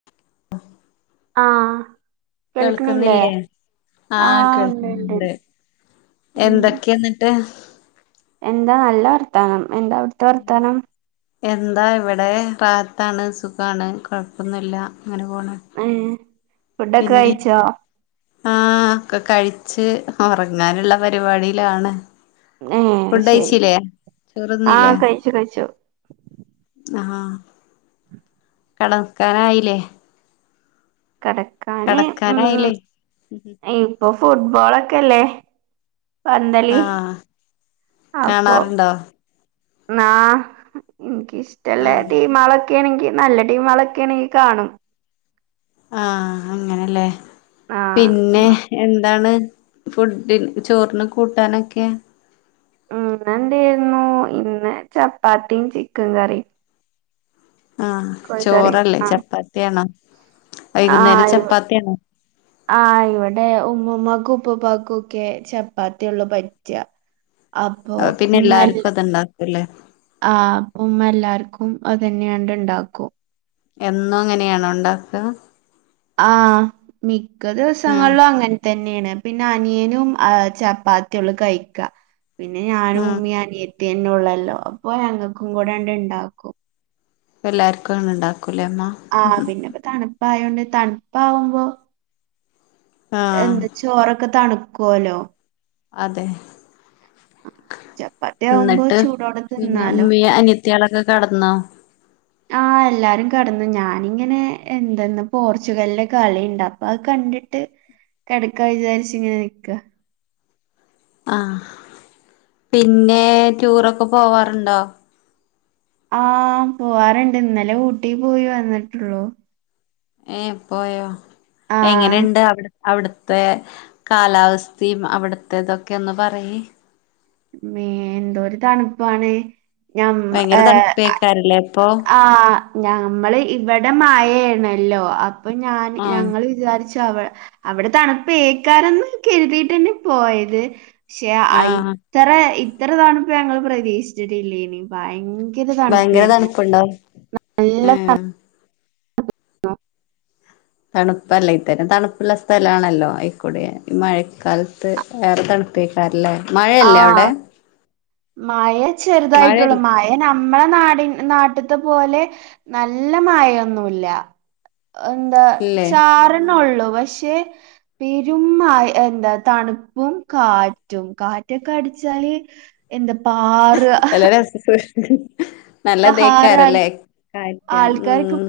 [inaudible] ആഹ് കേൾക്കണില്ലേ കേൾക്കുന്നില്ലേ ആഹ് ഉണ്ട് ഉണ്ട് കേൾക്കുന്നുണ്ട് ഉണ്ട് ഉം എന്തൊക്കെയാന്ന് ട്ട് എന്താ നല്ല വർത്താനം. എന്താ അവിടുത്തെ വർത്താനം എന്താ ഇവിടെ റാത്താണ് സുഖാണ് കൊഴപ്പൊന്നുല്ല അങ്ങനെ പോണ് ഏഹ് ഫുഡൊക്കെ പിന്നെ കഴിച്ചോ ആഹ് ഒക്കെ കഴിച്ച് ഉറങ്ങാനുള്ള പരിപാടിയിലാണ് ഏഹ് ഫുഡ് ശരി കഴിച്ചില്ലേ ചോറിന്നില്ലേ ആഹ് കഴിച്ചു കഴിച്ചു ആഹ് കെടക്കാനായില്ലേ കിടക്കാന് ഉം കടക്കാനായില്ലേ ഇപ്പൊ ഫുട്ബോളൊക്കെല്ലേ പന്തളി ആഹ് അപ്പൊ കാണാറുണ്ടോ ന്നാ എനിക്കിഷ്ട്ടള്ളേ ആഹ് ടീമാള് ഒക്കെയാണെങ്കി നല്ല ടീമുകളൊക്കെ ആണെങ്കി കാണും ആഹ് അങ്ങനല്ലേ ആഹ് പിന്നെ ഇന്ന് എന്താണ് ഫുഡിന് ചോറിന് കൂട്ടാനൊക്കെ ഉം ഇന്നെന്തായിരുന്നു ഇന്ന് ചപ്പാത്തിയും ചിക്കൻ കറിയും ആഹ് കോഴിക്കറിയും ചോറല്ലേ ആഹ് ചപ്പാത്തിയാണോ വൈകുന്നേരം ആഹ് ചപ്പാത്തിയാണോ ആഹ് ഇവിടെ ഉമ്മുമ്മാക്കും ഉപ്പുപ്പാക്കും ഒക്കെ ചപ്പാത്തിയെള്ളൂ പ റ്റുക അപ്പൊ അപ്പ പിന്നെ എല്ലാർക്കും ഉമ്മയെല്ല അത്ണ്ടാക്കുംല്ലേ ആഹ് അപ്പം ഉമ്മ എല്ലാർക്കും അതന്നെയണ്ട് ഇണ്ടാക്കും എന്നും അങ്ങനെയാണോ ഉണ്ടാക്കുക ആഹ് മിക്ക ആഹ് ദിവസങ്ങളിലും അങ്ങനെ തന്നെയാണ് പിന്നെ അനിയനും ആഹ് ചപ്പാത്തിയുള്ളൂ കഴിക്ക പിന്നെ ഞാനും ആഹ് ഉമ്മി അനിയത്തിന്നെ ഉള്ളല്ലോ അപ്പൊ ഞങ്ങൾക്കും കൂടെണ്ട് ഇണ്ടാക്കും എല്ലാവർക്കും ഉണ്ടാക്കൂലേ അമ്മ ആഹ് പിന്നെപ്പോ തണുപ്പായോണ്ട് തണുപ്പാവുമ്പോ ആഹ് എന്താ ചോറൊക്കെ തണുക്കോലോ അതെ ചപ്പാത്തി ആവുമ്പോ എന്നിട്ട് ചൂടോടെ പിന്നെ തിന്നാലോ ഉമ്മീ അനത്തിയാളൊക്കെ കിടന്നോ ആഹ് എല്ലാരും കെടന്നു ഞാനിങ്ങനെ എന്തെന്ന് പോർച്ചുഗലിന്റെ കളിയിണ്ട് അപ്പൊ അത് കണ്ടിട്ട് കിടക്കാ വിചാരിച്ച് ഇങ്ങനെ നിക്കാ ആഹ് പിന്നെ ടൂറൊക്കെ പോവാറുണ്ടോ ആഹ് പോവാറുണ്ട് ഇന്നലെ ഊട്ടി പോയി വന്നിട്ടുള്ളൂ ഏഹ് പോയോ ആഹ് എങ്ങനെയുണ്ട് അവിടെ അവിടുത്തെ കാലാവസ്ഥയും അവിടുത്തെ ഇതൊക്കെ ഒന്ന് പറയ് മേ എന്തോരു തണുപ്പാണ് ഞം ഭയങ്കര ഏഹ് തണുപ്പെയിക്കാരല്ലേ ഇപ്പോ ആഹ് ഞമ്മള് ഇവിടെ മയയാണല്ലോ അ അപ്പൊ ഞാൻ ആഹ് ഞങ്ങള് വിചാരിച്ചു അവി അവിടെ തണുപ്പ്‌ ഏക്കാനൊന്നും കരുതിയിട്ടെന്നെ പോയത് പക്ഷെ ആഹ് ഇത്ര ഇത്ര തണുപ്പ് ഞങ്ങള് പ്രതീക്ഷിച്ചിട്ടില്ലേനി, ഭയങ്കര ഭയങ്കര തണുപ്പായിരുന്നു തണുപ്പുണ്ടാവും നല്ല തണു ഏഹ് [inaudible] തണുപ്പല്ലേ ഇത്തരം തണുപ്പുള്ള സ്ഥലമാണല്ലോ അയിക്കൂടെ ഈ മഴക്കാലത്ത് വേറെ തണു പ്പായിക്കാരല്ലേ മഴയല്ലേ അവിടെ ആഹ് മഴ ചെറുതായിട്ടുള്ളൂ, മഴയല്ലേ മഴ നമ്മളെ നാടി നാട്ടിത്തെ പോലെ നല്ല മഴയൊന്നുല്ല എന്താ ഇല്ലേ ചാറുനേള്ളൂ പക്ഷെ പെരും മഴ എന്താ തണുപ്പും കാറ്റും കാറ്റൊക്കെ അടിച്ചാല് എന്താ പാറഅ എല്ലാരു എസ് സ് [unintelligible] പാറ ആൾ നല്ലതെയ്ക്കാരല്ലേ കാറ്റും ഉം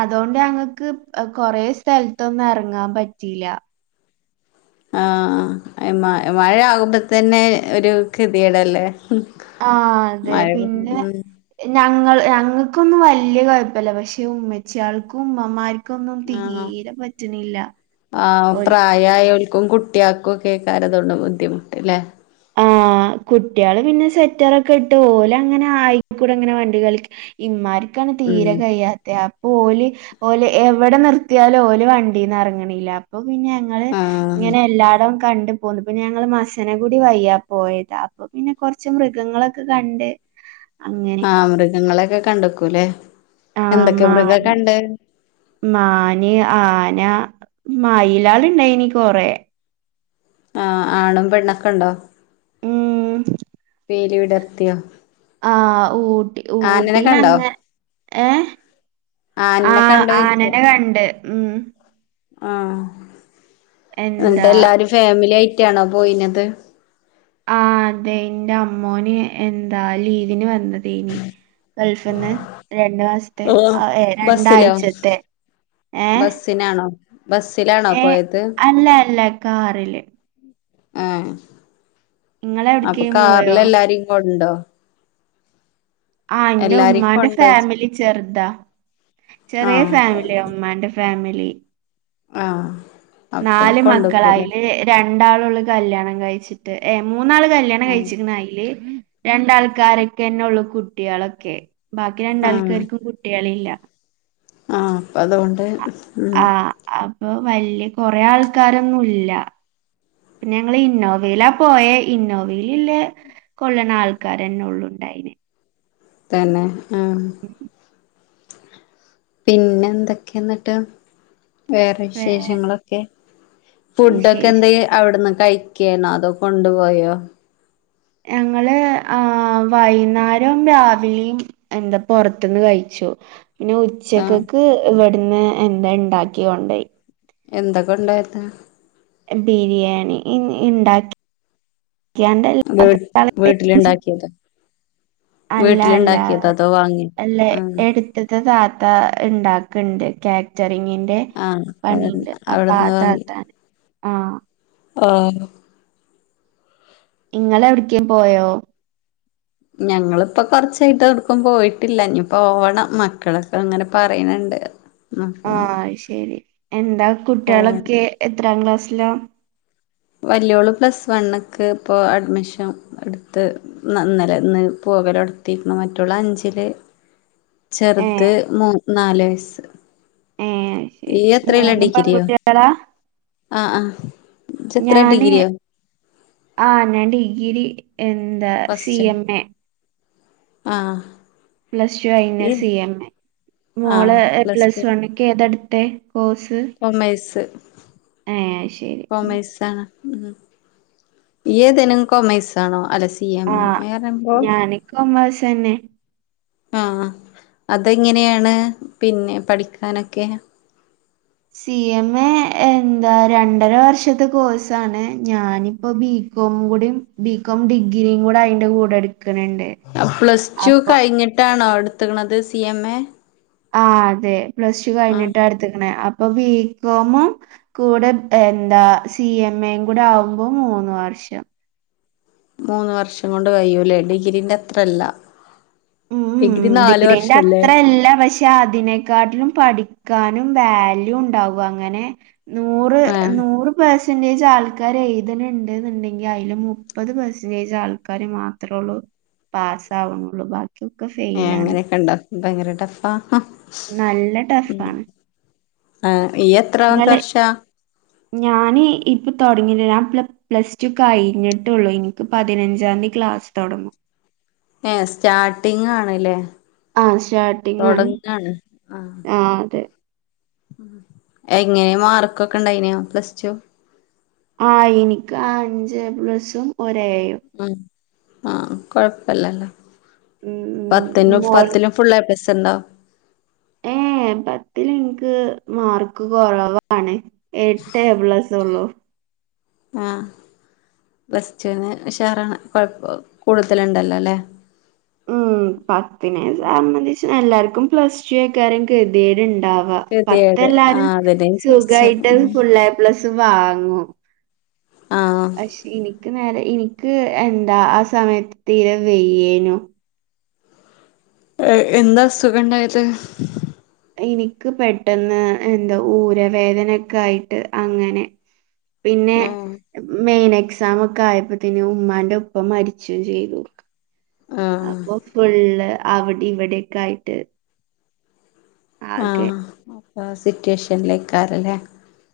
അതേണ്ട് ഞങ്ങക്ക് കൊറേ സ്ഥലത്തൊന്നും എറങ്ങാൻ പറ്റിയില ആഹ് മഴ ആകുമ്പോ തന്നെ ഒരു കതിയേടല്ലേ ആഹ് അതെ പിന്നെ ഞങ്ങള് ഞങ്ങൾക്കൊന്നും വല്യ കൊഴപ്പല്ല പക്ഷെ ഉമ്മച്ചിയാൾക്കും ഉമ്മമാർ ക്കൊന്നും ആഹ് തീരെ പറ്റണ്ല്ല ഓൽ യായോൽക്കും കുട്ടിയാക്കൊക്കെക്കാരം ഇതോണ്ട് ബുദ്ധിമുട്ട് ല്ലേ ആഹ് കുട്ട്യാള് പിന്നെ സ്വെറ്ററൊക്കെ ഇട്ട് ഓല് അങ്ങനെ ആയിക്കൂടെങ്ങനെ മണ്ടി കളി ഇമ്മാര്ക്കാണ് തീരെ ഉം കയ്യാത്തെ അ ഓല് ഓല് എവിടെ നിർത്തിയാലും ഓല് വണ്ടീന്ന് അറങ്ങ്ണില്ല അപ്പൊ പിന്നെ ഞങ്ങള് ആഹ് ഇങ്ങനെ എല്ലാടോം കണ്ട് പോന്നു പിന്നെ ഞങ്ങള് മസനഗു ഊട്ടി വയ്യ പോയത് അപ്പോ പിന്നെ കൊറച്ച് മൃഗങ്ങളൊക്കെ കണ്ട് അങ്ങ ആഹ് മൃഗങ്ങളെക്കെ കണ്ടക്കൂല്ലേ ആഹ് എന്തൊക്കെ മൃഗാ മാൻ കണ്ടേ മാന് ആന മയിലാളിണ്ടേനി കൊറേ ആഹ് ആണും പെണ്ണൊക്കെ ണ്ടോ ഉം പീലിവിടർത്തിയോ ആ ഊട്ടി കണ്ടോ ഊട്ടിലങ്ങ ഏ ആനിനെ ആഹ് കണ്ടോയ്ച്ച ആനനെ കണ്ട് ഉം ആഹ് എന്താ ന്നിട്ട് എല്ലാരും ഫാമിലി ആയിട്ടാണോ പോയിനത് ആഹ് അതെ ഇന്റെ അമ്മോന് എന്താ ലീവിന് വന്ന തേനി ഗൾഫിന്ന് രണ്ടു മാസത്തെ ഓഹ് ഏഹ് ബസ്സിലോ രണ്ടാഴ്ചത്തെ ഏ ബസ്സിനാണോ ബസ്സിലാണോ ഏ പോയത് അല്ല അല്ല കാറില് ഏഹ് അപ്പൊ നിങ്ങളെവിടേക്കേലും പോയോ കാറിലരിലം കൊണ്ടോ ആഹ് ന്റെ എല്ലാരിം ഉമ്മാന്റെ കൊണ്ടോയ്ച്ച ഫാമിലി ചെറ്താ ചെറിയ ആഹ് ഫാമിലി ന്റെ ഉമ്മാന്റെ ഫാമിലി ആഹ് അപ്പൊ നാല് മക്കള കൊണ്ടോക്കൂലേ അയില് രണ്ടാളൊള്ളൂ കല്യാണം കയിച്ചിട്ട് ഏ മൂന്നാള് കല്ല്യാണം ആഹ് കയിച്ച്ണ് അയില് രണ്ടാൾക്കാരിക്കെന്നൊള്ളു കുട്ട്യാളൊക്കെ ബാക്കി ആഹ് രണ്ടാൾക്കാർക്ക് കുട്ട്യാളില്ല ആഹ് അപ്പതോണ്ട് അ ഉം ആഹ് അപ്പൊ വല്യ കൊറേ ആൾക്കാരൊന്നും ഇല്ല പിന്നെ ഞങ്ങള് ഇന്നോവയില പോയെ ഇന്നോവേലില്ലേ കൊള്ളണ്ളെ അൾക്കാരെന്നൊള്ളു ഇണ്ടായിനെ തന്നെ ആഹ് ഉം പിന്നെന്തൊക്കെയാ ന്നട്ട് വേറെ വേറെ വിശേഷങ്ങളൊക്കെ ഫുഡൊക്കെ വിശേഷം എന്തെ അവിട്ന്ന് കഴിക്കേനോ അതോ കൊണ്ടു പോയോ ഞങ്ങള് ആഹ് വൈന്നേരം രാവിലിം എന്താ പൊറത്ത്ന്ന് കഴിച്ചു പിന്നെ ആഹ് ഉച്ചക്കക്ക് ഇവിടുന്ന് എന്താ ഇണ്ടാക്കി കൊണ്ടേയി എന്താ കൊണ്ടോയത് ബിരിയാണി ഇ ഇണ്ടാക്കി കൃയാണ്ട് വീ വീട്ടിലിണ്ടാക്കിയത് അല്ല അല്ല വീട്ടിലിണ്ടാക്കിയതോ അതോ വാങ്ങിയ ആഹ് അടുത്തിത്തെ താത്ത ഇണ്ടാക്കണ്ട് കാറ്ററിങ്ങി ന്റെ ആഹ് പണിണ്ട് അപ്പ അവിടുന്ന് താത്താനെ ആഹ് ആഹ് ഇങ്ങളെവിട്ക്കേം പോയോ ഞങ്ങളിപ്പോ കൊറച്ചായിട്ട് എവടക്കും പോയിട്ടില്ല ഇനി പോവണം മക്കളൊക്കെ അങ്ങനെ പറയണണ്ട് അപ്പൊ ആഹ് അയ്ശേരി എന്താ പോവണം കുട്ടികളൊക്കെ എത്രാം ക്ലാസ്സില വല്യോള് പ്ലസ് വണ്ക്ക്‌ ഇപ്പോ അഡ്മിഷൻ എടുത്ത് നന്നലെ ഇന്ന് പോകലോടുത്തിക്ക്‌ണു മറ്റൊള് അഞ്ചില് ചെറുത് ഏഹ് മൂ നാല് വയസ് ഏഹ് ശരി ഇയ്യ് എത്രെല മൂന്ന് ഡിഗ്രിയൊ പെൺകുട്ടികളാ ആഹ് ആഹ് ഇജ് എത്ര ഡിഗ്രിയോ ആഹ് ഞാൻ ഡിഗ്രി എന്താ സി ഫസ്റ്റോ എം എ ആഹ് പ്ലസ്ടു കഴിഞ്ഞ ഇയ്യ് സി എം എ ആഹ് മോള് പ്ലസ് ടു വൺക്ക് ഏതട്ത്തെ കോഴ്സ് കോമേഴ്‌സ് ഏ ശരി ഉം. കോമേഴ്‌സാണ്. ഉം ഇയ്യേതനും കോമേഴ്‌സ് ആണോ [unintelligible] സി എം ആ എ പറഞ്ഞപ്പൊ ഞാന് കൊമേഴ്സ് തന്നെ ആഹ് അതെങ്ങനെയാണ് പിന്നെ പഠിക്കാനൊക്കെ സി എം എ എന്താ രണ്ടര വർഷത്തെ കോഴ്സാണ് ഞാനിപ്പോ ബി കോം കൂടി ബികോം ഡിഗ്രിയുംകൂടെ അയ്ന്റെ കൂടെ ഇട്ക്ക്ണ് ണ്ട് പ്ലസ് ടു കഴിഞ്ഞിട്ടാണോ ഇട്ത്ക്ണത് സി എം എ ആഹ് അതെ പ്ലസ് ടു ആ കഴിഞ്ഞിട്ട ഇട്ത്തക്കണേ അപ്പൊ ബി കോം ഉം കൂടെ എന്താ സി എം എയും കൂടെ ആവുമ്പോ മൂന്ന് വർഷം മൂന്ന് വർഷം കൊണ്ട് കയ്യുല്ലേ ഡിഗ്രീന്റെ അത്രല്ല ഉം ഉം ഡിഗ്രി നാല് ഡിഗ്രീന്റെ വർഷല്ലേ അത്ര അല്ല പക്ഷെ പക്ഷെ അതിനെക്കാട്ടിലും പഠിക്കാനും വാല്യൂ ഉണ്ടാകും അങ്ങനെ നൂറ് ആ നൂറ് പേഴ്സ്- സെന്റേജ് ആൾക്കാര് എഴുത്ണണ്ട്ന്ന്ണ്ടെങ്കി അതില് മുപ്പത് പെർസെന്റേജ് ആൾക്കാര് മാത്രൊള്ളൂ പാസാവൊണൊള്ളൂ ബാക്കി [unintelligible] ഏ അങ്ങനൊക്കെ ഇണ്ടോ ഭയങ്കര ടഫാ നല്ല ടഫാണ് ആഹ് ഇയ്യ് എത്രാമത്തെ വർഷ ഞാനി ഇപ്പൊ തൊടങ്ങിന് [unintelligible] പ്ലസ് ടു കഴിഞ്ഞിട്ടുള്ളു ഇൻക്ക് പതിനഞ്ചാംതി ക്ലാസ് തൊടങ്ങും. ഏ സ്റ്റാർട്ടിങ് ആണ്ല്ലേ ആ തൊടങ്ങാണ് ആഹ് ആഹ് അതെ എങ്ങനെ മാർക്കൊക്കെ ഇണ്ടായിനോ പ്ലസ് ടു ആ ഇനിക്ക് അഞ്ച് എ പ്ലസും ഒര് എയും മ് ആഹ് കൊഴപ്പല്ലല്ലോ ഉം പത്തനോഫ് മോൾ പത്തിലും ഫുൾ എ പ്ലസ്സുണ്ടോ ഏ പത്തിൽ ഇൻക്ക് മാർക്ക് കൊറവാണ് എട്ട് എ പ്ലസ് ഒള്ളു ആഹ് പ്ലസ്ടു ന് ഉഷാറാണ് കൊഴപ്പൊ കൂടുതല്ണ്ടല്ലോ ല്ലേ ഉം പത്തിനെ സംബന്ധിച്ച് എല്ലാര്ക്കും പ്ലസ് ടു ഏക്കാരും കെതേട്ണ്ടാവ. ആഹ് പത്ത് ഗതികേട് എല്ലാരും ആഹ് അതന്നെ ഞാൻ ചോയിച്ചേ സുഗായിട്ട് ഫുൾ എ പ്ലസ് വാങ്ങും. ആഹ് പക്ഷെ ഇനിക്ക് നേരെ ഇനിക്ക് എന്താ ആഹ് സമയത്ത് തീരെ വെയ്യേനു ഏ എന്താ അസുഖം ഇണ്ടായത് ഇനിക്ക് പെട്ടെന്ന് എന്താ ഊരവേദനൊക്കെ ആയിട്ട് അങ്ങനെ പിന്നെ ഏഹ് മെയിൻ എക്സാം ഒക്കെ ആയപ്പോത്തിന് ഉമ്മാന്റെ ഉപ്പ മരിച്ചും ചെയ്തു. ആ അപ്പൊ ഫുള്ള് അവിടെ ഇവിടെക്കെ ആയിട്ട് ആ ആകെ അപ്പ സിറ്റുവേഷൻലേക്കാരല്ലേ.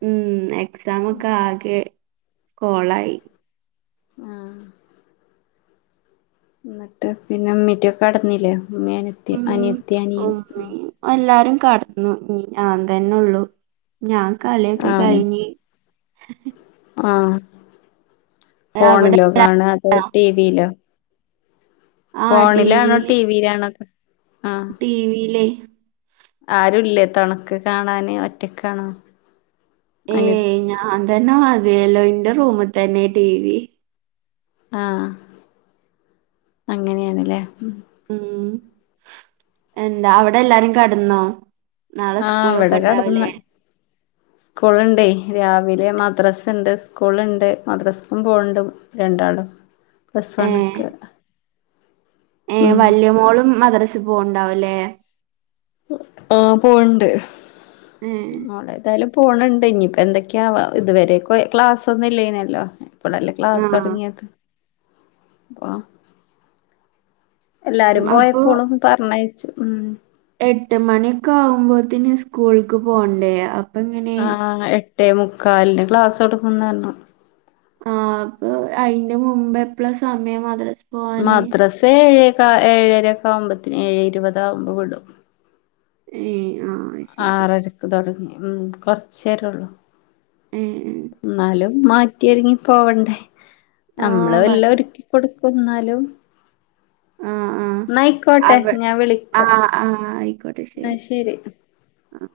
ഉം എക്സാമൊക്കെ ആകെ കൊളായി ആ ന്നട്ട് പിന്നെ ഇമ്മീറ്റൊക്കെ കടന്നില്ലേ ഇമ്മേം അനെത്തി ഉം അനിയെത്തി അനിയന് ഉമ്മയും എല്ലാരും കടന്നു ഇഞ്ഞിഞാൻ തന്നെ ഉള്ളു ഞാൻ കളിയൊക്കെ കഴിഞ്ഞ് ഹിഹി ആഹ അവിടെ ഫോണിലോ കാണാ അതോ ടിവിലോ? ആ ഫോണിലാണോ ടിവിയിലാണോ അ ടിവിലീയ് ആരുല്ലേ തെണക്ക് കാണാന് ഒറ്റക്കണോ? അന ഞാതന്നെ മതിയല്ലോ ഇന്റെ റൂമ് തന്നെ ടി വി. ആ അങ്ങനെയെണില്ലേ? ഉം. എന്താ അവടെ എല്ലാരും കടന്നോ? നാളെ ആഹ സ്കൂളൊക്കെ ഇവടെ കടന്ന്. ഉണ്ടാവില്ലേ സ്കൂള്ണ്ടയ് രാവിലെ മദ്രാസ്ണ്ട്, സ്കൂളുണ്ട്, മദ്രാസക്കും പോണണ്ട്. രണ്ടാളും പ്ലസ് ഏ വണ്ണ്ക്ക്. ഏ ഉം വല്യ മോളും മദ്രസ് പോണ്ടാവുംല്ലേ? ആ പോൺണ്ട്. ഐ ഓളഏതായാലും പോണ് ഇണ്ട് ഇനിയിപ്പോ എന്തൊക്കെയാവേ ഇതുവരെൊക്ക ക്ലാസ് ഒന്നുലേന്ന ല്ലോ. ഇപളല്ലേ ക്ലാസ് ആഹ് ഒടങ്ങിയത് അപ്പ എല്ലാരും അപ്പൊ പോയപ്പോളും പറഞ്ഞയച്ചു ഉം. എട്ട് മണിയക്കെ ആകുമ്പോത്തിന്ന് സ്കൂൾക്ക് പോണ്ടേ അ ആ എട്ടേ മുക്കാലിന് ക്ലാസ് ടങ്ങുന്നറിഞ്ഞു. ആ അപ്പൊ അയിന്റെ മുമ്പ് എപ്പഴ സമയം മദറസ് മദ്രാസ ഏഴകഏഴരക്കെ ആകുമ്പോത്തിന് ഏഴേ ഇരുമ്പതാ വുമ്പത്തിന വീടും. ഏ ആഹ! ആറരക്ക് തുൊടങ്ങി ഉം കൊറചേരള്ളു. ഏ ഏ് ന്നാലും മാറ്റിരുങ്ങി പോവണ്ടേ? ആഹ് നമ്മള് ഭയ വല്ല ഒരു കൊടുക്കുന്നാലും. ആഹ് ആഹ് ന്നയിക്കോട്ടെ അവ ഞാൻ വിളിക്ക ആഹ് ആഹ് ആയിക്കോട്ടെ ന്നാ ശരി. ആഹ്